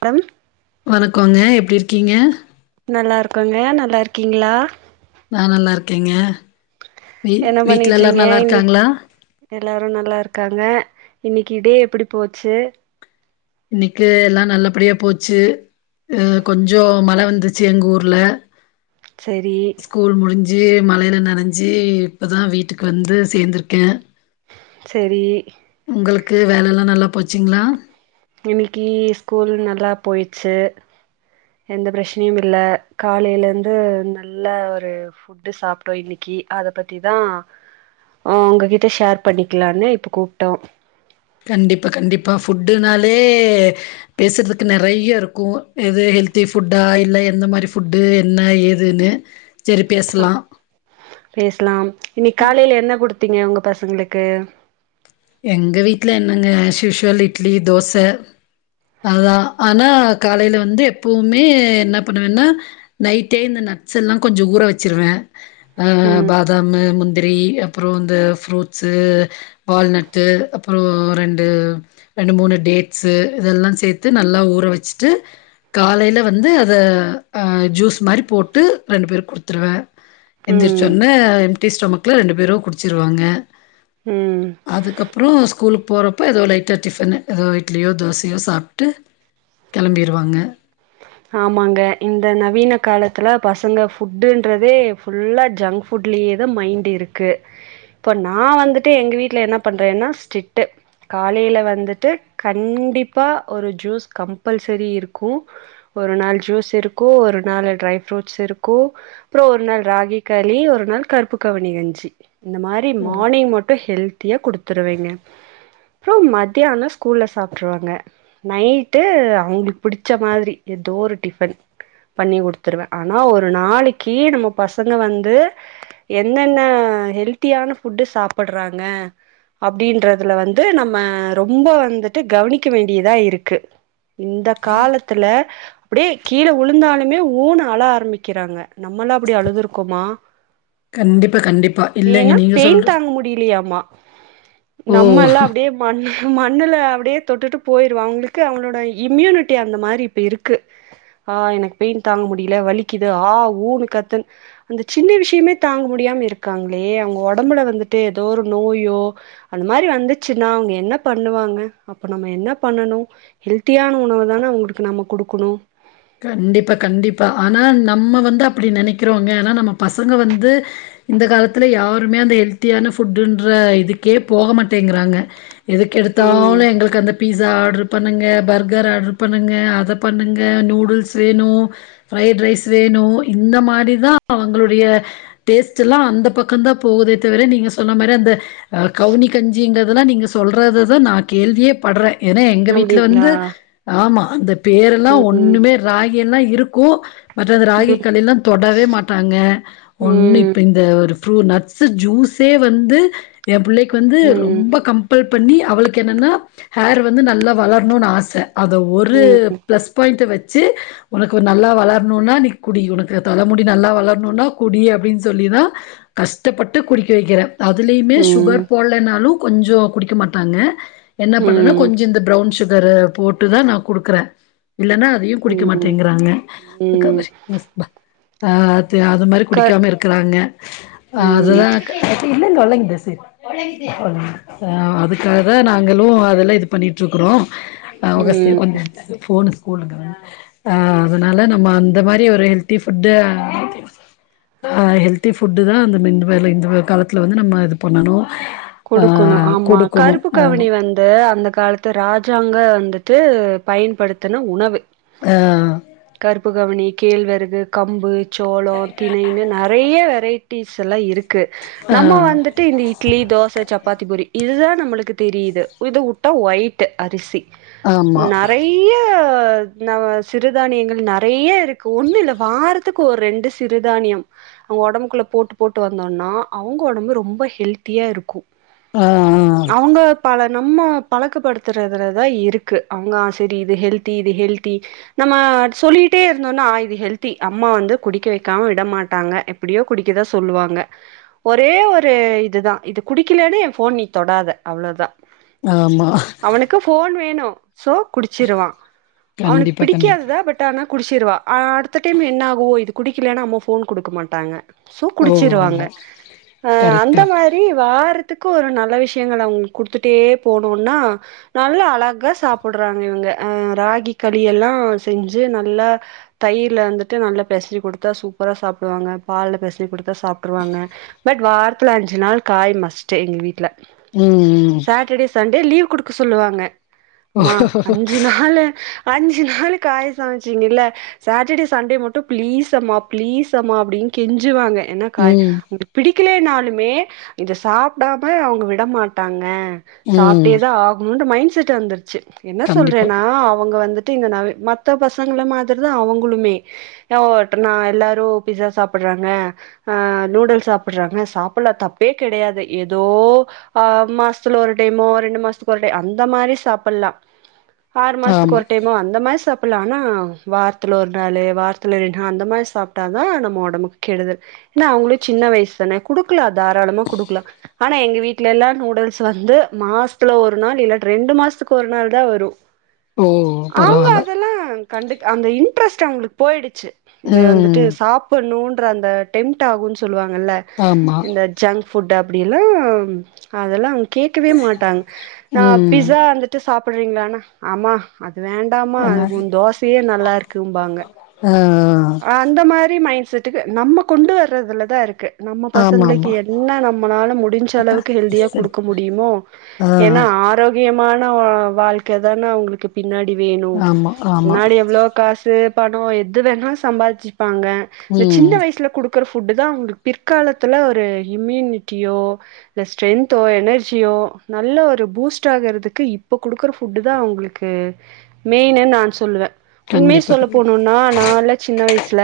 டம் வணக்கோங்க எப்டி இருக்கீங்க நல்லாருக்கங்க நல்லாருக்கீங்ளா நா நல்லாருக்கேங்க வீ என்ன வீட்ல எல்லாரு பண்ணிட்றீங்க இன்னைக் நல்லாருக்காங்ளா எல்லாரு நல்லா இருக்காங்க இன்னைக்கு டே எப்படி போச்சு இன்னைக்கு எல்லா நல்லபடியா போச்சு அ கொஞ்சோ மழ வந்துச்சு எங்க ஊர்ல சேரி ஜி மலையில நனைஞ்சி இப்பதா வீட்டுக்கு வந்து சேர்ந்திருக்கே சேரி உங்களுக்கு வேல எல்லா நல்லா போச்சுங்களா இன்னைக்கு ஸ்கூல் நல்லா போயிச்சு எந்த பிரச்சனையும் இல்ல காலையில இருந்து நல்ல ஒரு ஃபுட்டு சாப்பிட்டோ இன்னைக்கு அத பத்திதா உங்ககிட்ட ஷேர் பண்ணிக்கலான்னு இப்ப கூப்பிட்டோ கண்டிப்பா கண்டிப்பா ஃபுட்டுனாலே பேசுறதுக்கு நறையா இருக்கு எது ஹெல்தி ஃபுட்டா இல்ல எந்த மாரி ஃபுட்டு என்ன ஏதுன்னு சரி ஆ பேசலாம். பேசலாம் இன்னைக் காலையில என்ன குடுத்தீங்க உங்க பசங்களுக் கு எங்க வீட்டுல என்னங்க அஸ் யூசுவல் இட்லி தோச அதுதா ஆனா காலையில வந்து எப்பவுமே என்ன பண்ணுவேன்னா நைட்டே இந்த நட்ஸ் எல்லா கொஞ்சோ ஊற வச்சிருவே ஆ ம் பாதாமு முந் ந்திரி அப்பறோ இந்த ஃப்ரூட்ஸ்சு வால்நட் ட்டு அப்றோ ரெண்டு ரெண்டு மூணு டேட்ஸசு இதெல்லா சேர்த்து நல்லா ஊற வச்சுட்டு காலையில வந்து அத ஆ ஜூஸ் மாரி போட்டு ரெண்டு பேருக்கு குடுத்துருவே எந்திரிச்சோன்ன டீ ஸ்டோமக்குல ரெண்டு பேரும் குடிச்சுருவாங்க உம் ஊ ஸ்கூலுக்கு போறப்போ ஏதோ லைட்டா டிஃபனு ஏதோ இட்லியோ தோசையோ சாப்பிட்டு கேளம்பிருவாங்க ஆமாங்க இந்த நவீன காலத்துல பசங்க ஃபுட்டுன்றதே ஃபுல்லா ஜங்க் ஃபுட்லயேதா மைண்ட் இருக்கு இப்ப நா வந்துட்டு எங்க வீட்டுல என்ன பண்றேன்னா ஸ்டிட்டு காலையில வந்துட்டு கண்டிப்பா ஒரு ஜூஸ் கம்பல்சரி இருக்கு ஒரு நாள் ஜூஸ் இருக்கு ஒரு நாள் ட்ரை ஃப்ரூட்ஸ் இருக்கு அப்றோ ஒரு நாள் ராகி களி ஒரு நாள் கருப்பு கவுனி கஞ்சி இந்த மாரி ம். மார்னிங் மட்டு ஹெல்த்திய குடுத்துருவேங்க அப்றோ மதியானோ ஸ்கூல்ல சாப்பிட்ருவாங்க நைட்டு அவங்களுக்கு புடிச்ச மாதிரி ஏதோ ஒரு டிஃபன் பண்ணி குடுத்துருவே ஆனா ஒரு நாளைக்கு நம்ம பசங்க வந்து என்னென்ன ஹெல்த்தியான ஃபுட்டு சாப்பிட்றாங்க அப்படின்றதுல வந்து நம்ம ரொம்ப வந்துட்டு கவனிக்க வேண்டியதா இருக்கு இந்த காலத்தில அப்படியே கீழ உழுந்தாலுமே ஊன்னு அள ஆரம்பிக்கிறாங்க நம்ம எல்லா அப்புடி அழுதுருக்கோமா கண்டிப்பா கண்டிப்பா இல்லைங்க ஏன்னா நீங்க பெயின் சொல்ற தாங்க முடியலையாமா நம்ம ஓ! எல்லா அப்படியே மண் மண்ணுல அப்படியே தொட்டுட்டு போயிருவோ அவங்களுக்கு அவங்களோட இம்யூனிட்டி அந்த மாரி இப்போ இருக் கு எனக்கு பெயின் தாங்க முடியல வலிக்குது ஆ ஊன்னு கத்த அந்த சின்ன விஷயமே தாங்க முடியாம இருக்காங்களே அவங்க உடம்புல வந்துட்டு ஏதோ ஒரு நோயோ அந்த மாரி வந்துச்சுனா அவங்க என்ன பண்ணுவாங்க அப்ப நம்ம என்ன பண்ணனு ஹெல்த்தியான உணவு தான அவங்களுக்கு நம்ம குடுக் குனு கண்டிப்பா கண்டிப்பா ஆனா நம்ம வந்து அப்படி நெனைக்கிறோங்க ஆனா நம்ம பசங்க வந்து இந்த காலத்துல யாருமே அந்த ஹெல்த்தியான ஃபுட்டுன்ற இதுக்கே போக மாட்டேங்குறாங்க எதுக்கு ம் எடுத்தாலு எங்களுக்கு அந்த பீஸ் சா ஆடரு பண்ணுங்க பர்கர் ஆர்டரு பண்ணுங்க அத பண்ணுங்க நூ டுல்ஸ் வேணு ஃப்ரைட் ரைஸ் வேணு இந்த மாரி தா அவங்களுடைய டேஸ்ட் எல்லா அந்த பக்கம் தா போகுதே தவிர நீங்க சொன்ன மாரி அந்த கவுனி கஞ்சிங்கிறதெல்லா நீங்க சொல்றத தா நா கேள்வியே படுறே ஏன்னா எங்க வீட்டுல அப்டிங்களா வந்து ஆமா அந்த பேரெல்லா ம் ஒண்ணுமே ராகி எல்லா இருக்கு பட் அந்த ராகி ம் கலிலா தொடவே மாட்டாங்க ஒன்னு ம் இப்ப இந்த ஒரு ரு நட்ஸு ஜூஸே வந்து எ பிள்ளைக்கு வந்து ம் ரொம்ப கம்பல் பண்ணி அவளுக்கு என்னன்னா ஹேர் வந்து நல்லா வளரணுனு ஆச அத ஒரு ம் பிளஸ் பாயிண்ட்டு வெ ச்சு உனக்கு ஒரு நல்லா வளரணுன்னா நீ குடி உனக்கு தலைமுடி நல்லா வளரணுனா குடி அப்டின்னு சொல்லிதா கஷ்டப்பட்டு குடிக்க வெக்கிற அதுலயுமே ம் சுகர் போல்லனாலு கொஞ்சோ குடிக்க மாட்டாங்க என்ன பண்ணனு ம் கொஞ்சோ இந்த பிரவுன் சு கர போட்டுதா நா குடுக்கற இல்லனா குடிக்க ம் மாட்டேங்கிறாங்க ம் ஆ அது மாரி க குடிக்காம இருக்கிறாங்க ம் அதுதா க அதுக்காகதா நாங்களு அதெல்லா இது பண்ணிட்டு இருக்கிறோ அவுக சை ம் கொஞ்சோ போனு கோல்டு கிராம் அ அதனால நம்ம அந்த மாரி ஒரு ஹெல்தி ஃபுட்டு அ ஹெல்தி ஃபுட்டுதா அந்த மிண்டுவேர்ல இந்த காலத்துல வந்து நம்ம இது பண்ணணு குடுக்கணு ஆமா கருப்பு கவனி வந்து அந்த காலத்து ராஜாங்க வந்துட்டு பயன்படுத்தின உணவு ஆ புகவனி, கேழ்வரகு, கம்பு, சோளோ, திணைன்னு ந நெறய வெரைட்டீஸ் எல்லா இரு க்கு நம்ம வந்துட்டு இந்த இட்லி, தோ சப்பாத்தி, பூரி இதுதா நம்மளுக்கு தெரியுது இத வுட்டா ஒயிட் அரிசி ஆமா ஆ ஆ ஆமா நெறயா அ நா சிறுதானியங்கள் நெறயா இருக்கு ஒன்னு இல்ல வாரத்துக்கு ஒரு ரெண்டு சிறுதானியம் ஒடம்புக்குள்ள போட்டு போட்டு வந்தோனா அவுங்க ஒடம்பு ரொம்ப ஹெல்த்தியா இருக்கு ஆ ஆ அவுங்க பல நம்ம பழக்கப்படுத்துறதுலதா இருக்கு அவுங்க செரி இது ஹெல்தி இது ஹெல்தி நம்ம சொல்லிகிட்டே இருந்தோனா இது ஹெல்தி அம்மா வந்து குடிக்க வெக்காம விட மாட்டாங்க எப்டியோ குடிக்கதா சொல்லுவாங்க ஒரே ஒரு இதுதா இது குடிக்கலனா என் ஃபோன் நீ தொடாத அவ்ளோதா ஆமா அவனுக்கு போன் வேணு ஒ சோ குடிச்சிருவான் அவனுக் கண்டிப்பா கண்டிப்பா பிடிக்காதுதா பட் ஆனா குடிச்சிருவா அடுத்த டைம் என்ன ஆகு இது குடிக்கலனா அம்மா போன் குடுக்க மாட்டாங்க சோ ஓ குடிச்சிருவாங்க ஆமா ஆ கரெக்ட் அந்த கரெக்ட் மாரி வாரத்துக்கு ஒரு நல்ல விஷ்யங்கள அவுங்களுக்கு குடுத்துட்டே போனோனா நல்லா அழகா சாப்பிடுறாங்க இவுங்க ராகி களி எல்லா செஞ்சு நல்லா தயிர்ல வந்துட்டு நல்லா பெசஞ்சு குடுத்தா சூப்பரா சாப்பிடுவாங்க பால்ல பெசஞ்சு குடு சாப்ட்டுருவாங்க பட் வாரத்தல அஞ்சு நாள் காய் மஸ்ட்டு எங்க வீட்ல ம் சாட்டர்டே சண்டே லீவ் குடுக்க சொல்லுவாங்க மா அஞ்சு நாளு அஞ்சு நாளு காய் சமைச்சிங்கல சாட்டர்டே சண்டே மட்டும் ப்ளீஸ் அம்மா ப்ளீஸ் அம்மா அப்படின்னு கெஞ்சுவாங்க என்னக்காய் ம் பிடிக்க களே நாலுமே இத சாப்டாம அவங்க விட மாட்டாங்க ம் சாப்ட்டே தா ஆகணும் மைண்ட் விட்டுட்டு வந்துருச்சு என்ன கண்டிப்பா சொல்றேன்னா அவங்க வந்துட்டு மத்த பசங்கள மாதிரி தான் அவங்களுமே ந எல்லாரும் பிஸா சாப்டுறாங்க ஆ நூடுல்ஸ் சாப்டுறாங்க சாப்டலாம் தப் பே கிடையாது ஏதோ ஆ மாசத்துல ஒரு டைமோ ரெண்டு மாசத்துக்கு ஒரு டைம் அந்த மாதிரி சாப்பிலாம் ஆறு மாசத்துக்கு ஆமா ஒரு டைம் அந்த மாரி சாப்பலாம் ஆனா வாரத்துல ஒரு நாள் வாரத்துல இரெண்டு நாளு அந்த மாதிரி சாப்பிட்டா தான் நம்ம உடம்புக்கு கெடுதல் ஏன்னா அவங்களும் சின்ன வயசு தானே கொடுக்கல தாராளமா குடுக்கலா ஆனா எங்க வீட்டுல எல்லாம் நூடுல்ஸ் வந்து மாசத்துல ஒரு நாள் இல்ல ரெண்டு மாசத்துக்கு ஒரு நாள் தான் வரும் ஓ அவங்க பரவால்ல அதெல்லா கண்டு அந்த இன்ட்ரெஸ்ட் அவங்களுக்கு போயிடுச்சு இதது வந்துட்டு ம் சாப்டணும்னு அந்த டெம்டுஆகும்னு சொல்லுவாங்க ஆமா ல்ல ஜங்க் ஃபுட் அப்படிலா அதெல்லா கேட்கவே மாட்டாங்க ந ம் பிஸா வந்துட்டு சாப் போறீங்களானா ஆமா அது அது வேண்டாமா என்ன அது உன் தோசையே நல்லா இருக்குபாங்க ஆ அந்த மாதி மைண்ட் செட்டுக்கு நம்ம கொண்டு வர்றதுல தான் இருக்கு நம்ம ஆமா பசங்களுக்கு ஆமா என்ன நம்மளால முடிஞ்ச அக்கா அளவுக்கு ஹெல்தியா சரி கொடுக்க முடியுமோ ஆ ஏன்னா ஆரோக்கியமான வாழ்க்கை தானே அவங்களுக்கு பி ன்னாடி வேணு ஆமா ஆமா பின்னாடி எவ்ளோ காசு பணம் எது வேணா சம்பாதிச் பாங்க இந்த சின்ன ம் வயசுல கொடுக் கொடுக்குற ஃபுட்டு தான் அவங்களுக்கு பிற்காலத்தில ஒரு இம்யூனிட்டியோ இல்ல ஸ்ட்ரென்த்தோ எனர்ஜியோ நல்ல ஒரு பூஸ்ட் ஆகிறதுக்கு இப்போ கொடுக்குற ஃபுட்டு தான் அவங்களுக்கு மெயின்னு நான் சொல்லுவே உண்மைய கண்டிப்பா சொல்ல கண்டிப்பா போனும்னா நால சின்ன வயசுல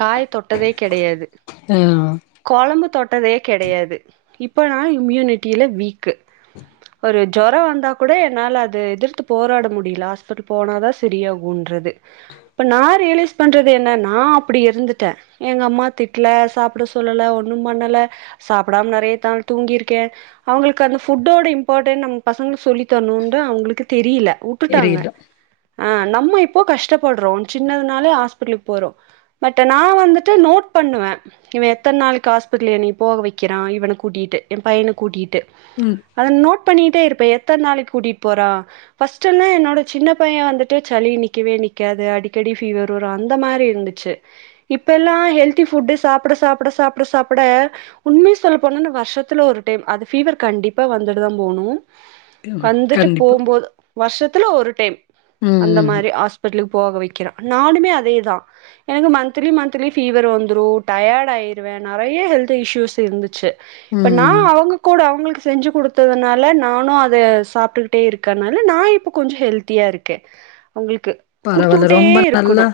காய் தொட்டதே கிடையாது ஆ குழம்பு தொட்டதே கிடையாது இப்ப நான் இம்யூனிட்டியில வீக்கு ஒரு ஜொரம் வந்தா கூட என்னால அத எதிர்த்து போராட முடியல ஹாஸ்பிட்டல் போனா தான் சரியாகும்ன்றது அப்ப நான் ரியலைஸ் பண்ணுறது என்ன நான் அப்படி இருந்துட்டேன் எங்கள் அம்மா திட்டல சாப்பிட சொல்லல ஒன்னும் பண்ணல சாப்பிடாமல் நிறைய நாள் தூங்கிருக்கேன் அவங்களுக்கு அந்த ஃபுட்டோட இம்பார்ட்டன்ண்ட் நம்ம பசங்களுக்கு சொல்லித்தரணும்னு அவங்களுக்கு தெரியல வுட்டுட்டாங்க தெரியல ஆ நம்ம இப்போ கஷ்டப்படுறோம் சின்னதுனாலே ஹாஸ்பிட்டலுக்கு போரோம் பட் நான் வந்துட்டு நோட் பண்ணுவே இவன் எத்தனை நாளுக்கு ஹாஸ்பிட்டல என்னை போக வைக்கிறான் இவனை கூட்டிகிட்டு என் பையனை கூட்டிகிட்டு ம் அத நோட் பண்ணிட்டே இருப் ப எத்தனை நாளை கூட்டிட்டு போறான் ஃபர்ஸ்ட் எல்லா என்னோட சின்ன பையன் வந்துட்டு சளி நிக்கவே நிக்காது அடிக்க கடி ஃபீவர் வரும் அந்த மாரி இருந்துச்சு இப்ப எல்லா ஹெல்தி ஃபுட் சாப்ட சாப்ட சாப்ட சாப்ட உண்மை சொல்ல போன வருஷத்துல ஒரு டைம் அது பீவர் கண்டிப்பா வந்துட்டு தான் போனும் ம் வந்துட்டு கண்டிப்பா போம் போது வருஷத்து ல ஒரு டைம் ம் அந்த ம் மாரி ஹாஸ்பிட்டலுக்கு போகவை வக்கிறான் நானுமே அதேதான் எனக்கு மந்த்லி மந்த்லி ஃபீவர் வந்துடும் டயர்ட் ஆயிருவேன் நறைய ஹெல்த் இஷ்யூஸ் இருந்துச்சு இப்ப ம் நான் அவங்க கூட அவங்களுக்கு செஞ்சு கொடுத்ததுனால நானு அதை சாப்ட்டுக்கிட்டே இருக்கனால நான் இப்ப கொஞ்சம் ஹெல்த்தியா இருக்கே அவங்களுக்கு கொடுத் பரவால்ல ரொம்ப நல்லா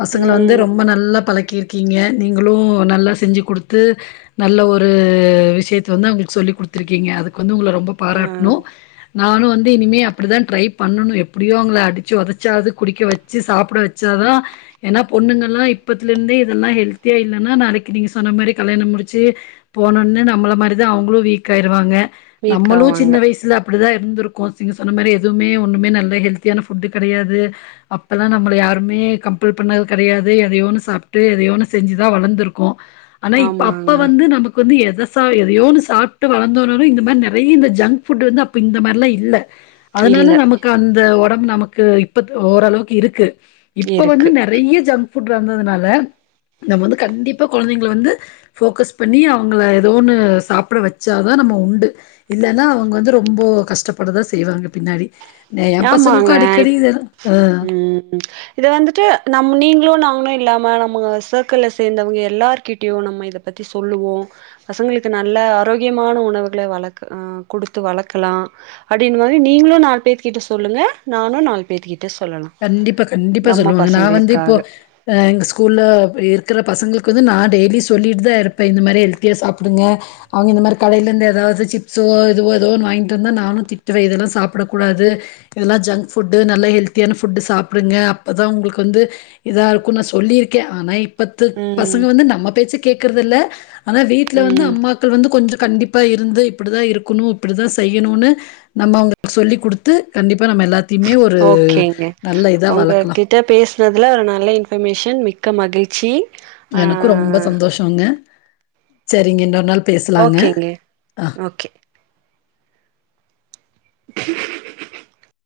பசங்கள வந்து ரொம்ப நல்லா பழக்கி இருக்கீங்க நீங்களும் நல்லா செஞ்சு கொடுத்து நல்ல ஒரு விஷயத்தை வந்து அவங்களுக்கு சொல்லி கொடுத்துருக்கீங்க அதுக்கு வந்து உங்க ரொம்ப ஆ பாராட்ணும் நானும் வந்து இனிமே அப்படிதான் ட்ரை பண்ணணு எப்படியோ அவங்கள அடிச்சி உதைச்சாவது குடிக்க வச்சு சாப்ட வச்சா தான் ஏன்னா பொண்ணுங்கள்லாம் இப்பத்துலே இருந்தே இதெல்லாம் ஹெல்த்தியா இல்லன்னா நாளைக்கு நீங்க சொன்ன மாரி கல்யாணம் முடிச்சு போனோனு நம்மள மாரிதான் அவங்களும் வீக் ஆயிருவாங்க வீக் நம்மளும் ஆவாங்க சின்ன வயசுல அப்படிதான் இரு இருந்துருக்கோ நீங்க சொன்ன மாரி எதுவுமே ஒண்ணுமே நல்ல ஹெல்த்தியான ஃபுட் கிடையாது அப்ப யெல்லாம் நம்மளை யாருமே கம்பல் பண்ணது கிடையாது எதையோன்னு சாப்ட்டு எதையோன்னு செஞ்சுதான் வளர்ந்துருக்கோ ஆனா இப்ப அப்ப ஆமாங்க வந்து நமக்கு வந்து எதாவ எதையோ ஒண்ணு சாப்ட்டு வளர்ந்தோணும் இந்த மாரி நறைய இந்த ஜங்க்ஃபுட் வந்து அப்போ இந்த மாரிலா இல்ல அதனால இல்ல நமக்கு அந்த உடம்பு நமக்கு யிப்பத்த ஓரளவுக்கு யிருக்கு இப்ப வந்து இருக்கு நெறய ஜங் ஃபட் வந்ததுனால நம்ம வந்து கண்டிப்பா குழந்தைங்கல வந்து போக்கஸ் பண்ணி அவங்கள ஏதோ ஒன்னு சாப்ட வச்சாதான் நம்ம உண்டு இல்லனா அவங்க வந்து ரொம்ப கஷ்டப்படதான் செய்வாங்க பின்னாடி ந எ பசங்களுக்குக்கு அடிக்கடியிதேதா ம்ம் இத வந்துட்டு நம் நீங்களு நம் ஒன்னுயில்லாம நம்ம சர்கிள சேந்தவங்க யெல்லார்கிட்டயும் நம்ம யித பத்தி சொல்லுவோ. பசங்களுக்கு நல்ல ஆரோக்கியமான உணவுகளை வளக்க ஆ குடுத்து வளக்கலா அப்டினு மாதி நீங்களும் நாலு பேரு கிட்ட சொல்லுங்க நானும் நாலு பேத்து கி கண்டிப்பா கண்டிப்பா சொல்லுவேங்க நான் வந்து இப்போ பசங்களுக்காக எங்க ஸ்கூல்லருக்கிற பசங்களுக்கு வந்து நான் டெய்லி சொல்லிட்டுதாருப்பேன் யிந்த மாரி ஹெல்த்தியா சாப்டுங்க. அவுங்க யிந்த மாரி கடைலந்து யெதாவது ஜிப்சோ யிதுவோ யெதுவோன் வாங்கிட்டு வந்தா நானும் திட்டுவேன் யிதல்லாம் சாப்பிடக்கூடாது. யிதெல்லா ஜங்க் புட்டு நல்ல ஹெல் ஹெல்த்தியான ஃபுட்டு சாப்பிடுங்க அப்போ தான் உங்களுக்கு வந்து யிதாருக்கும்னு நான் சொல்லியிருக்கேன் ஆனா பத்து ம் பசங்க வந்து நம்ம பேச்சு கேக்கறதில்ல ஆனா வீட்ல வந்து ம் அம்மாக்கள் வந்து கொஞ்சம் கண்டிப்ப யிப்பயிருந்து இப்படிதான் இருக்கணும் யிப்படிதான் செய்யணும்னு நம்ம அவங்களுக்கு சொல்லிக்குடுத்து கண்டிப்பா நம்ம எல்லாத்தை தியுமே ஒரு ஓகேங்க நல்ல இதா வளக்கலாம் உங்ககிட்ட பேசினதுல ஒரு நல்ல யின்பர்மேஷன் மிக்க மகிழ் ச்சி எனக்கும் ரொம்ப சந்தோஷங்க சரிங்க இன்னொருநாள் பேசலாங்க ஓகேங்க ஆ ஓகே [inaudible]